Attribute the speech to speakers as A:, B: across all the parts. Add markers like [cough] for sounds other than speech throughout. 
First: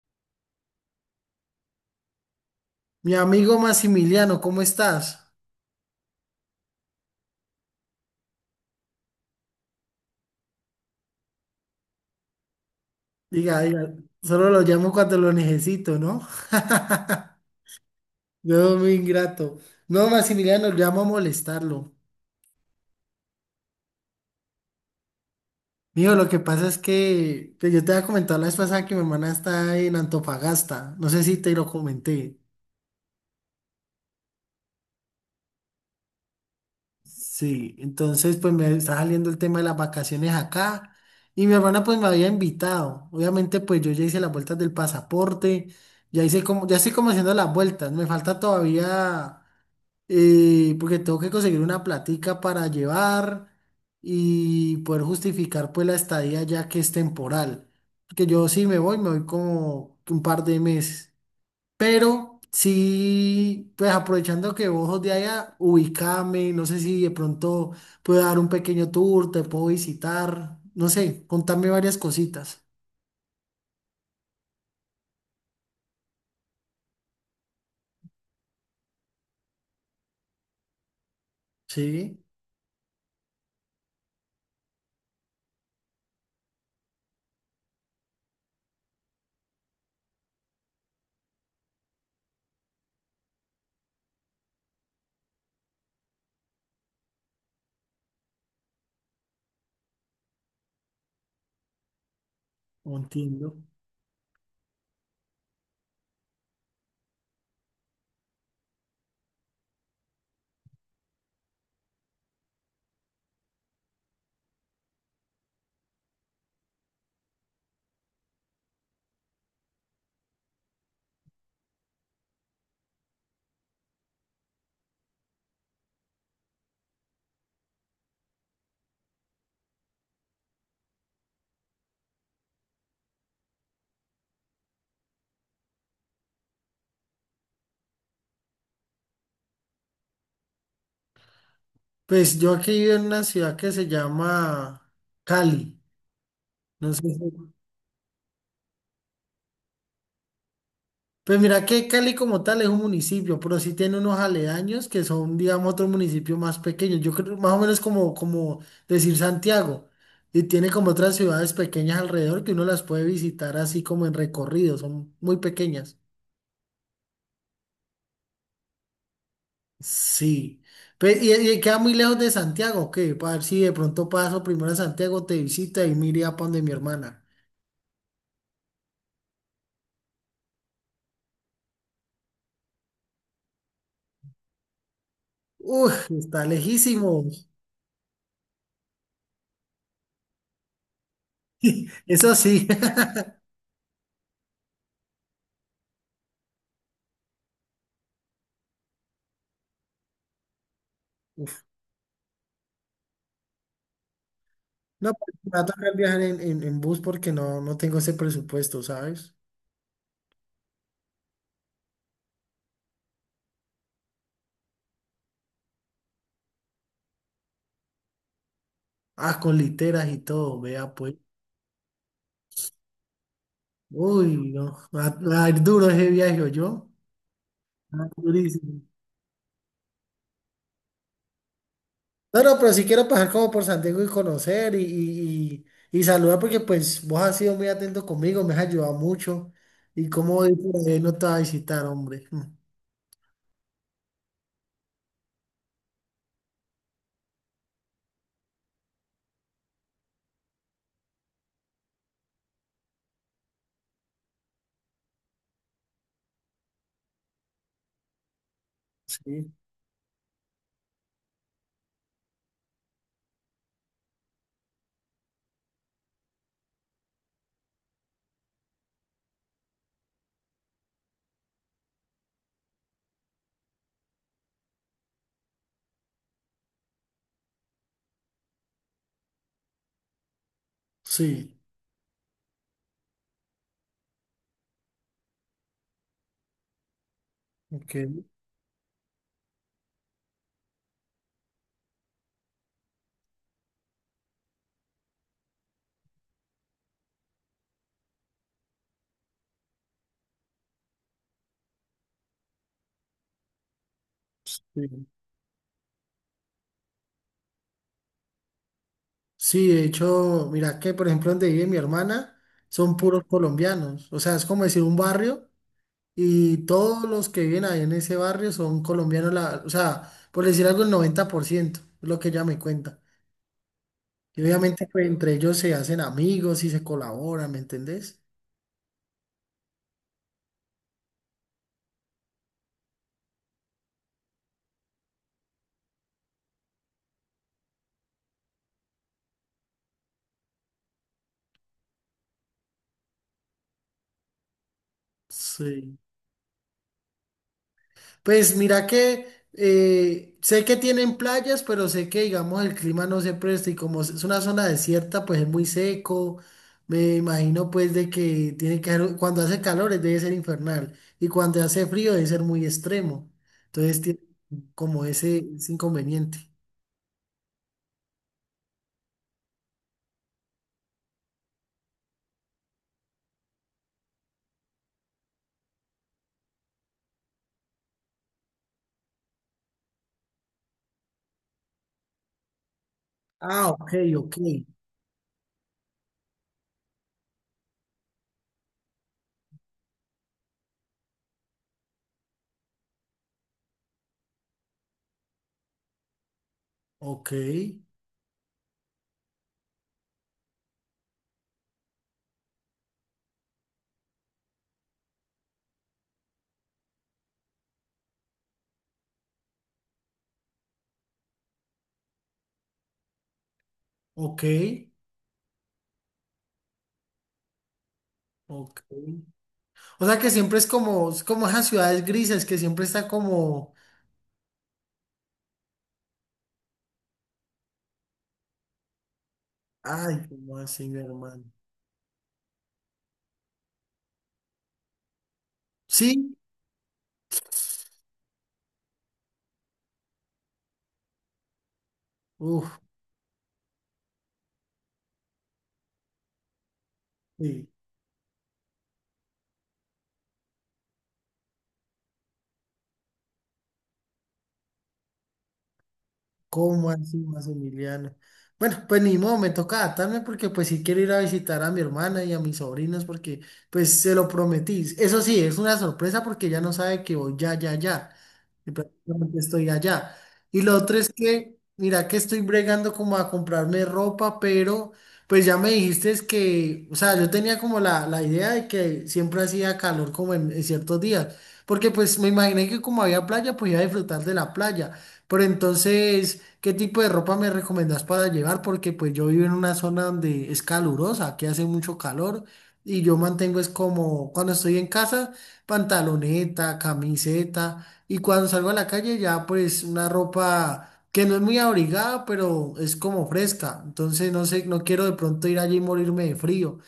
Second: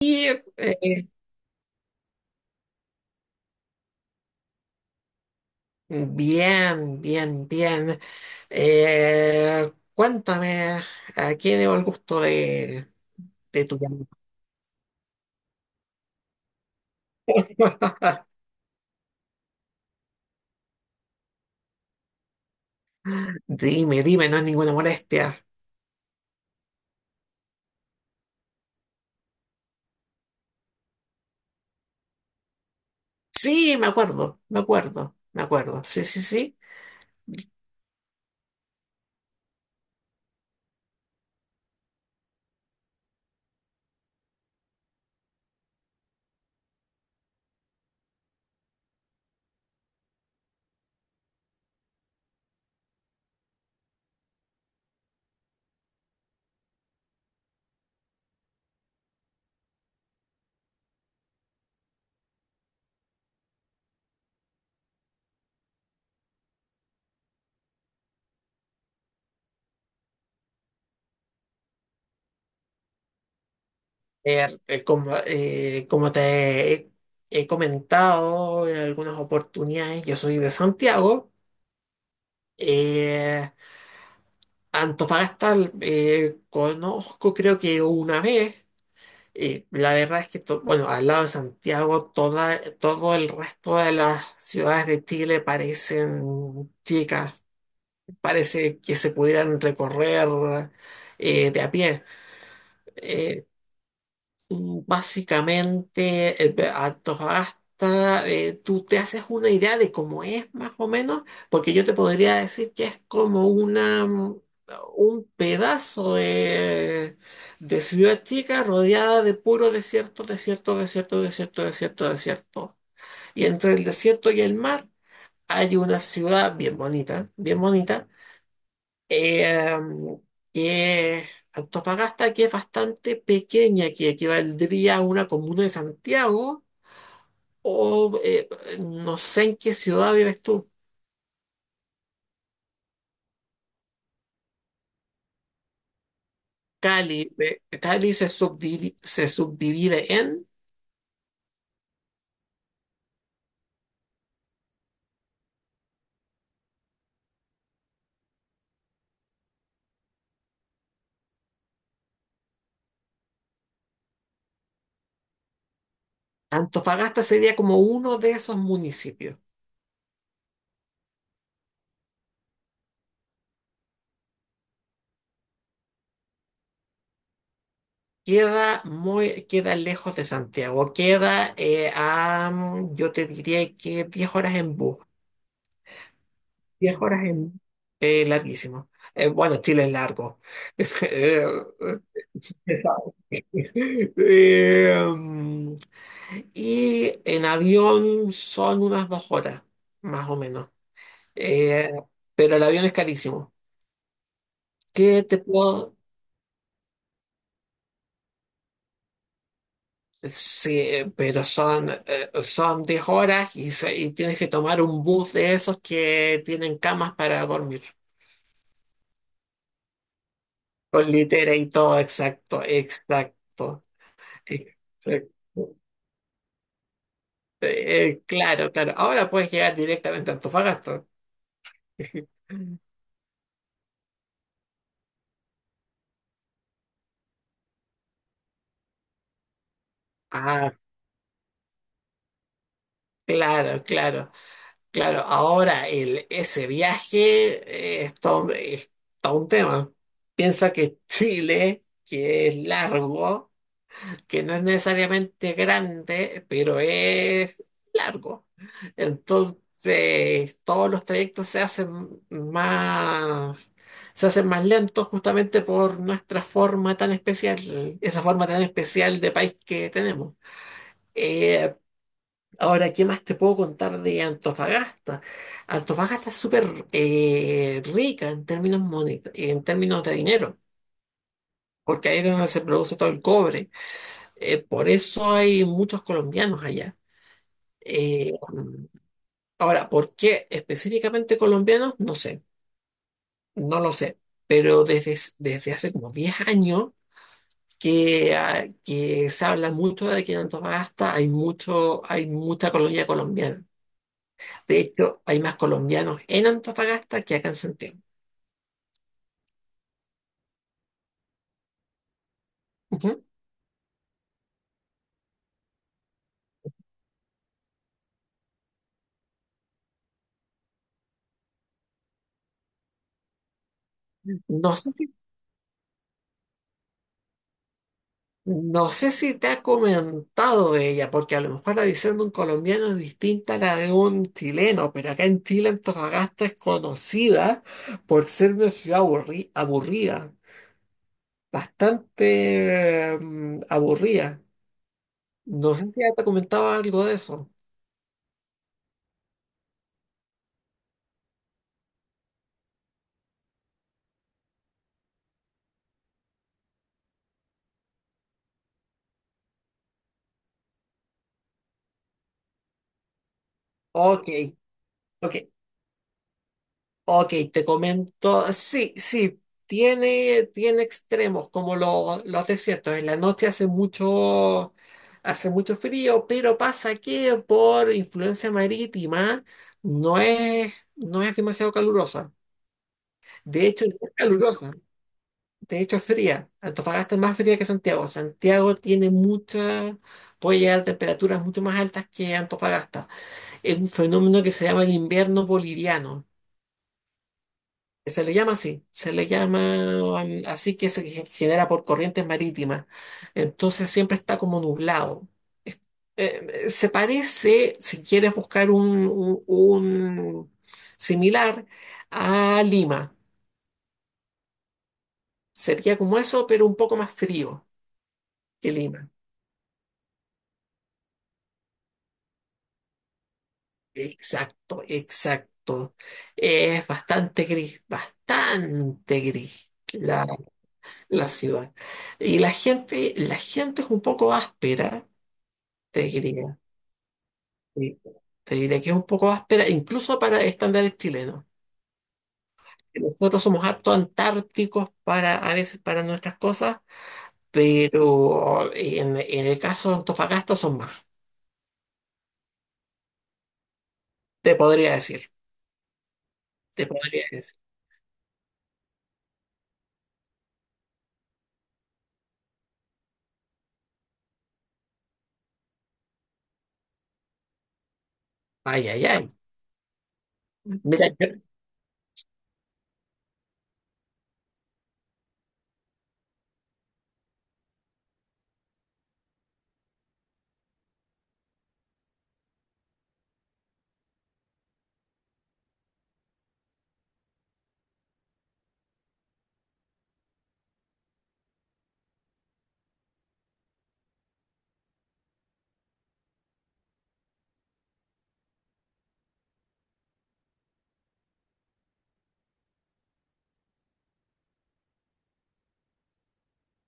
A: Y eh,
B: Mi amigo Maximiliano, ¿cómo estás?
A: Bien, bien, bien. Cuéntame, ¿a quién debo el gusto
B: Diga,
A: de tu
B: diga,
A: llamada?
B: solo lo llamo cuando lo necesito, ¿no? Yo muy ingrato. No, Maximiliano, llamo a molestarlo.
A: Dime, dime, no es ninguna molestia.
B: Mijo, lo que pasa es que yo te había comentado la vez pasada que mi hermana está en Antofagasta. No sé si te lo comenté.
A: Sí, me acuerdo, me acuerdo, me acuerdo. Sí, sí, sí.
B: Sí, entonces pues me está saliendo el tema de las vacaciones acá. Y mi hermana pues me había invitado. Obviamente pues yo ya hice las vueltas del pasaporte. Ya hice como, ya estoy como haciendo las vueltas. Me falta todavía, porque tengo que conseguir una platica para llevar y poder justificar pues la estadía ya que es temporal. Porque yo sí me voy como un par de meses. Pero sí, pues aprovechando que vos sos de allá, ubícame, no sé si de pronto puedo dar un pequeño tour, te puedo visitar, no sé, contame varias cositas.
A: Eh, eh, como, eh, como te he, He comentado en algunas oportunidades, yo soy de Santiago.
B: Sí,
A: Eh, Antofagasta conozco, creo que una vez. La verdad es que, bueno, al lado de Santiago, todo el resto de las ciudades de Chile parecen chicas, parece que se pudieran recorrer de a pie. Eh,
B: entiendo.
A: Básicamente, Antofagasta, tú te haces una idea de cómo es más o menos, porque yo te podría decir que es como una, un pedazo de ciudad chica rodeada de puro desierto, desierto, desierto, desierto, desierto, desierto. Y entre el desierto y el mar hay una ciudad bien bonita eh, que Antofagasta, que es bastante pequeña, que equivaldría a una comuna de Santiago, o no sé en qué ciudad vives tú.
B: Pues yo aquí vivo en una ciudad que se llama Cali. No sé si.
A: Cali, Cali se subdivide en...
B: Pues mira que Cali como tal es un municipio, pero sí tiene unos aledaños que son, digamos, otro municipio más pequeño. Yo creo más o menos como, como decir Santiago. Y tiene como otras ciudades pequeñas alrededor que uno las puede visitar así como en recorrido, son muy pequeñas.
A: Antofagasta sería como uno de esos municipios.
B: Sí. Pe- y queda muy lejos de Santiago, ¿qué? Para ver si de pronto paso primero a Santiago, te visita y mire a donde mi hermana.
A: Queda muy, queda lejos de Santiago, queda yo te diría que 10 horas en bus.
B: Uy, está
A: diez
B: lejísimo.
A: horas en... larguísimo. Bueno, Chile es largo. [laughs]
B: [laughs] Eso sí. [laughs]
A: Eh, em, y en avión son unas 2 horas, más o menos. Eh, pero el avión es carísimo.
B: No,
A: ¿Qué
B: pues,
A: te
B: me va a
A: puedo...?
B: tocar viajar en bus porque no, no tengo ese presupuesto, ¿sabes?
A: Sí, pero son, son 10 horas y, y tienes que tomar un bus de esos que tienen camas para dormir.
B: Ah, con literas y todo, vea
A: Con
B: pues.
A: litera y todo, exacto, exacto,
B: Uy, no, va, va a ir
A: exacto.
B: duro ese viaje, yo.
A: Claro,
B: Durísimo.
A: claro. Ahora puedes llegar directamente a Antofagasta.
B: No, no, pero sí
A: [laughs]
B: quiero pasar como por Santiago y conocer y saludar porque pues vos has sido muy atento conmigo, me has ayudado mucho. Y como hoy
A: Ah,
B: por ahí no te va a visitar, hombre.
A: claro, claro, claro. Ahora ese viaje es todo un tema. Piensa que Chile, que es largo, que no es necesariamente grande, pero es largo.
B: Sí.
A: Entonces, todos los trayectos se hacen más lentos justamente por nuestra forma tan especial, esa forma tan especial de país que tenemos. Eh, Ahora, ¿qué más te puedo contar de Antofagasta? Antofagasta es súper rica en términos, en términos de dinero,
B: Sí,
A: porque ahí es donde se produce todo el cobre. Por eso hay muchos colombianos allá.
B: ok.
A: Eh, Ahora, ¿por qué específicamente colombianos? No sé, no lo sé, pero desde, desde hace como 10 años que, que se habla mucho de que en Antofagasta hay, mucho, hay mucha colonia colombiana. De
B: Sí.
A: hecho, hay más colombianos en Antofagasta que acá en Santiago.
B: Sí, de hecho, mira que por ejemplo donde vive mi hermana son puros
A: Ujú.
B: colombianos, o sea, es como decir un barrio y todos los que viven ahí en ese barrio son colombianos, la- o sea, por decir algo el 90%, es lo que ella me cuenta. Y
A: No
B: obviamente
A: sé.
B: pues entre ellos se hacen amigos y se colaboran, ¿me entendés?
A: No sé si te ha comentado de ella, porque a lo mejor la visión de un colombiano es distinta a la de un chileno, pero acá en Chile Antofagasta es conocida por ser una ciudad aburrida, bastante aburrida. No sé
B: Sí.
A: si ya te comentaba algo de eso.
B: Pues mira que sé que tienen playas, pero sé que digamos el clima no se presta y como es una zona desierta, pues es muy seco. Me imagino pues de que tiene que ser, cuando hace calor debe ser infernal y cuando hace frío debe ser muy extremo. Entonces tiene
A: Ok,
B: como
A: ok.
B: ese inconveniente.
A: Ok, te comento, sí, sí, tiene, tiene extremos como los desiertos. En la noche hace mucho frío, pero pasa que por influencia marítima no es, no es demasiado calurosa. De
B: Ah,
A: hecho, no
B: ok,
A: es
B: ok,
A: calurosa, de hecho es fría. Antofagasta es más fría que Santiago. Santiago tiene mucha, puede llegar a temperaturas mucho más altas que Antofagasta. Es un fenómeno que se llama el invierno boliviano.
B: ok,
A: Se le llama así, se le llama así, que se genera por corrientes marítimas. Entonces siempre está como nublado. Se parece, si quieres buscar un, un similar, a Lima.
B: ok,
A: Sería como eso, pero un poco más frío que
B: ok.
A: Lima.
B: O sea que siempre es como esas ciudades grises que siempre está como,
A: Exacto, exacto. Es bastante gris
B: ay,
A: la,
B: ¿cómo así, mi
A: la
B: hermano?
A: ciudad. Y la gente es un poco áspera, te
B: Sí.
A: diría. Sí. Te diré que es un poco áspera, incluso para estándares chilenos.
B: Uf,
A: Nosotros somos harto antárticos para, a veces para nuestras cosas,
B: sí,
A: pero en el caso de Antofagasta son más. Te podría decir, te
B: ¿cómo así,
A: podría decir.
B: Maximiliano? Bueno, pues ni modo, me toca adaptarme porque pues sí quiero ir a visitar a mi hermana y a mis sobrinos porque pues se lo prometí. Eso sí, es una sorpresa porque ya no sabe que voy, ya, ya, ya. Y
A: Ay, ay, ay.
B: prácticamente estoy allá. Y lo otro
A: Mira,
B: es que, mira que estoy bregando como a comprarme ropa, pero pues ya me dijiste es que, o sea, yo tenía como la idea de que siempre hacía calor como en ciertos días, porque pues me imaginé que como había playa, pues iba a disfrutar de la playa. Pero entonces, ¿qué tipo de ropa me recomendás para llevar? Porque pues yo vivo en una zona donde es calurosa, que hace mucho calor. Y yo mantengo es como cuando estoy en casa, pantaloneta, camiseta, y cuando salgo a la calle ya pues una ropa que no es muy abrigada, pero es como fresca. Entonces no sé, no quiero de pronto ir allí y morirme de frío.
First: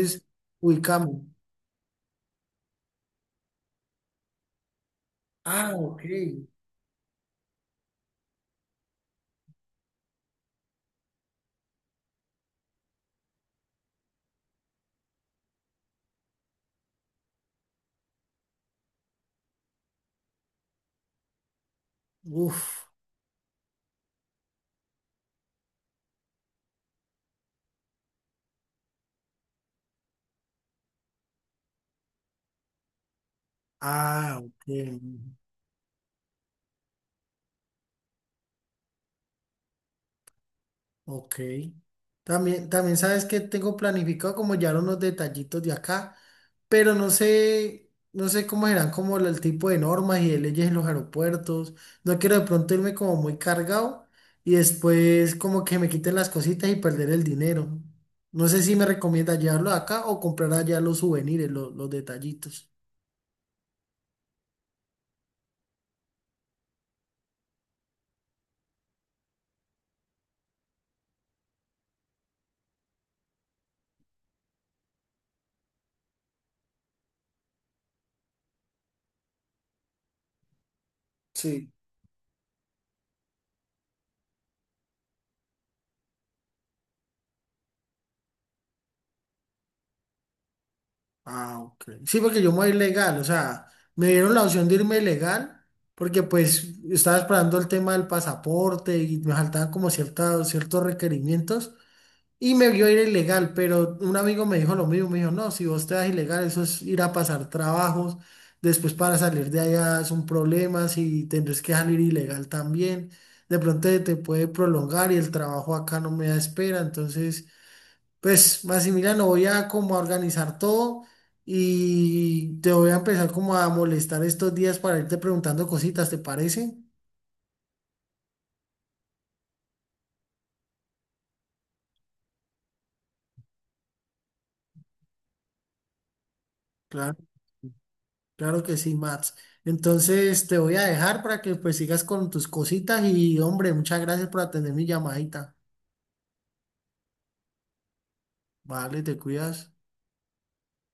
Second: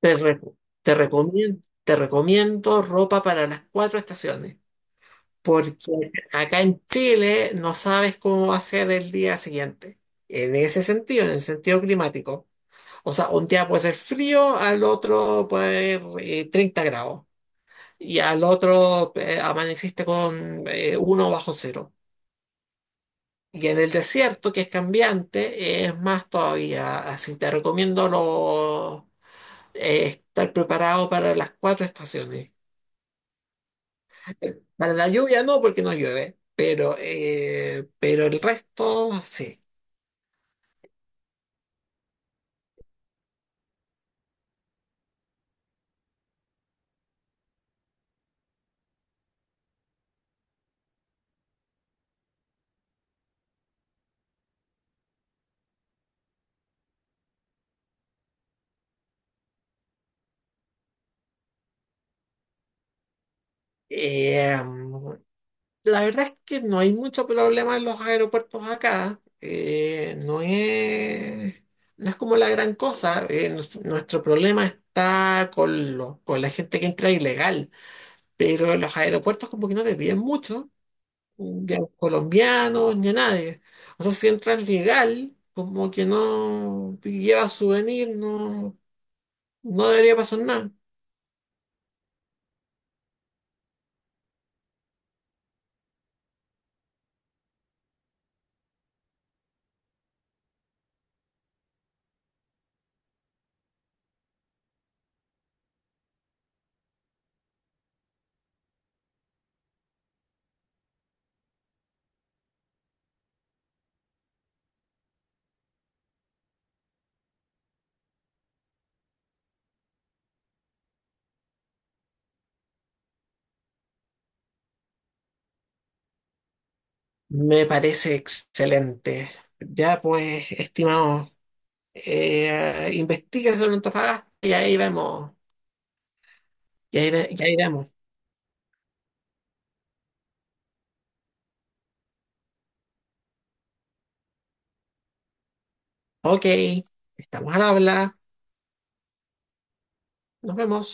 A: te, re-
B: ubicamos.
A: te recomiendo ropa para las cuatro estaciones,
B: Ah, ok.
A: porque acá en Chile no sabes cómo va a ser el día siguiente. En ese sentido, en el sentido climático. O sea, un día puede ser frío, al otro puede ser 30 grados. Y al otro amaneciste con uno bajo cero.
B: Uf.
A: Y en el desierto, que es cambiante, es más todavía. Así te recomiendo estar preparado para las cuatro estaciones.
B: Ah, ok.
A: Para la lluvia no, porque no llueve, pero el resto sí.
B: Ok. También, también sabes que tengo planificado como ya unos detallitos de acá, pero no sé, no sé cómo serán como el tipo de normas y de leyes en los aeropuertos. No quiero de pronto irme como muy cargado y después como que me quiten las cositas y perder el dinero. No sé si me recomienda llevarlo acá o comprar allá los souvenirs, lo- los detallitos.
A: Eh, La verdad es que no hay mucho problema en los aeropuertos acá. No es, no es como la gran cosa. Nuestro problema está con, con la gente que entra ilegal. Pero en los aeropuertos como que no te piden mucho,
B: Sí.
A: ni a los colombianos ni a nadie. O sea, si entras legal, como que no, y llevas souvenir, no, no debería pasar nada.
B: Ah, ok. Sí, porque yo me voy ilegal, o sea, me dieron la opción de irme ilegal porque pues estaba esperando el tema del pasaporte y me faltaban como cierta- ciertos requerimientos y me vio ir ilegal, pero un amigo me dijo lo mismo, me dijo, no, si vos te vas ilegal, eso es ir a pasar trabajos, después para salir de allá es un problema, si tendrás que salir ilegal también, de pronto te puede prolongar y el trabajo acá no me da espera, entonces. Pues, Maximiliano, voy a como a organizar todo y te voy a empezar como a molestar estos días para irte preguntando cositas, ¿te parece?
A: Me parece excelente. Ya pues, estimado. Investiga sobre Antofagasta y ahí vemos. Y ahí,
B: Claro,
A: y ahí vemos.
B: claro que sí, Max. Entonces te voy a dejar para que pues sigas con tus cositas y hombre, muchas gracias por atender mi llamadita.
A: Ok, estamos al habla.
B: Vale, te cuidas.
A: Nos vemos.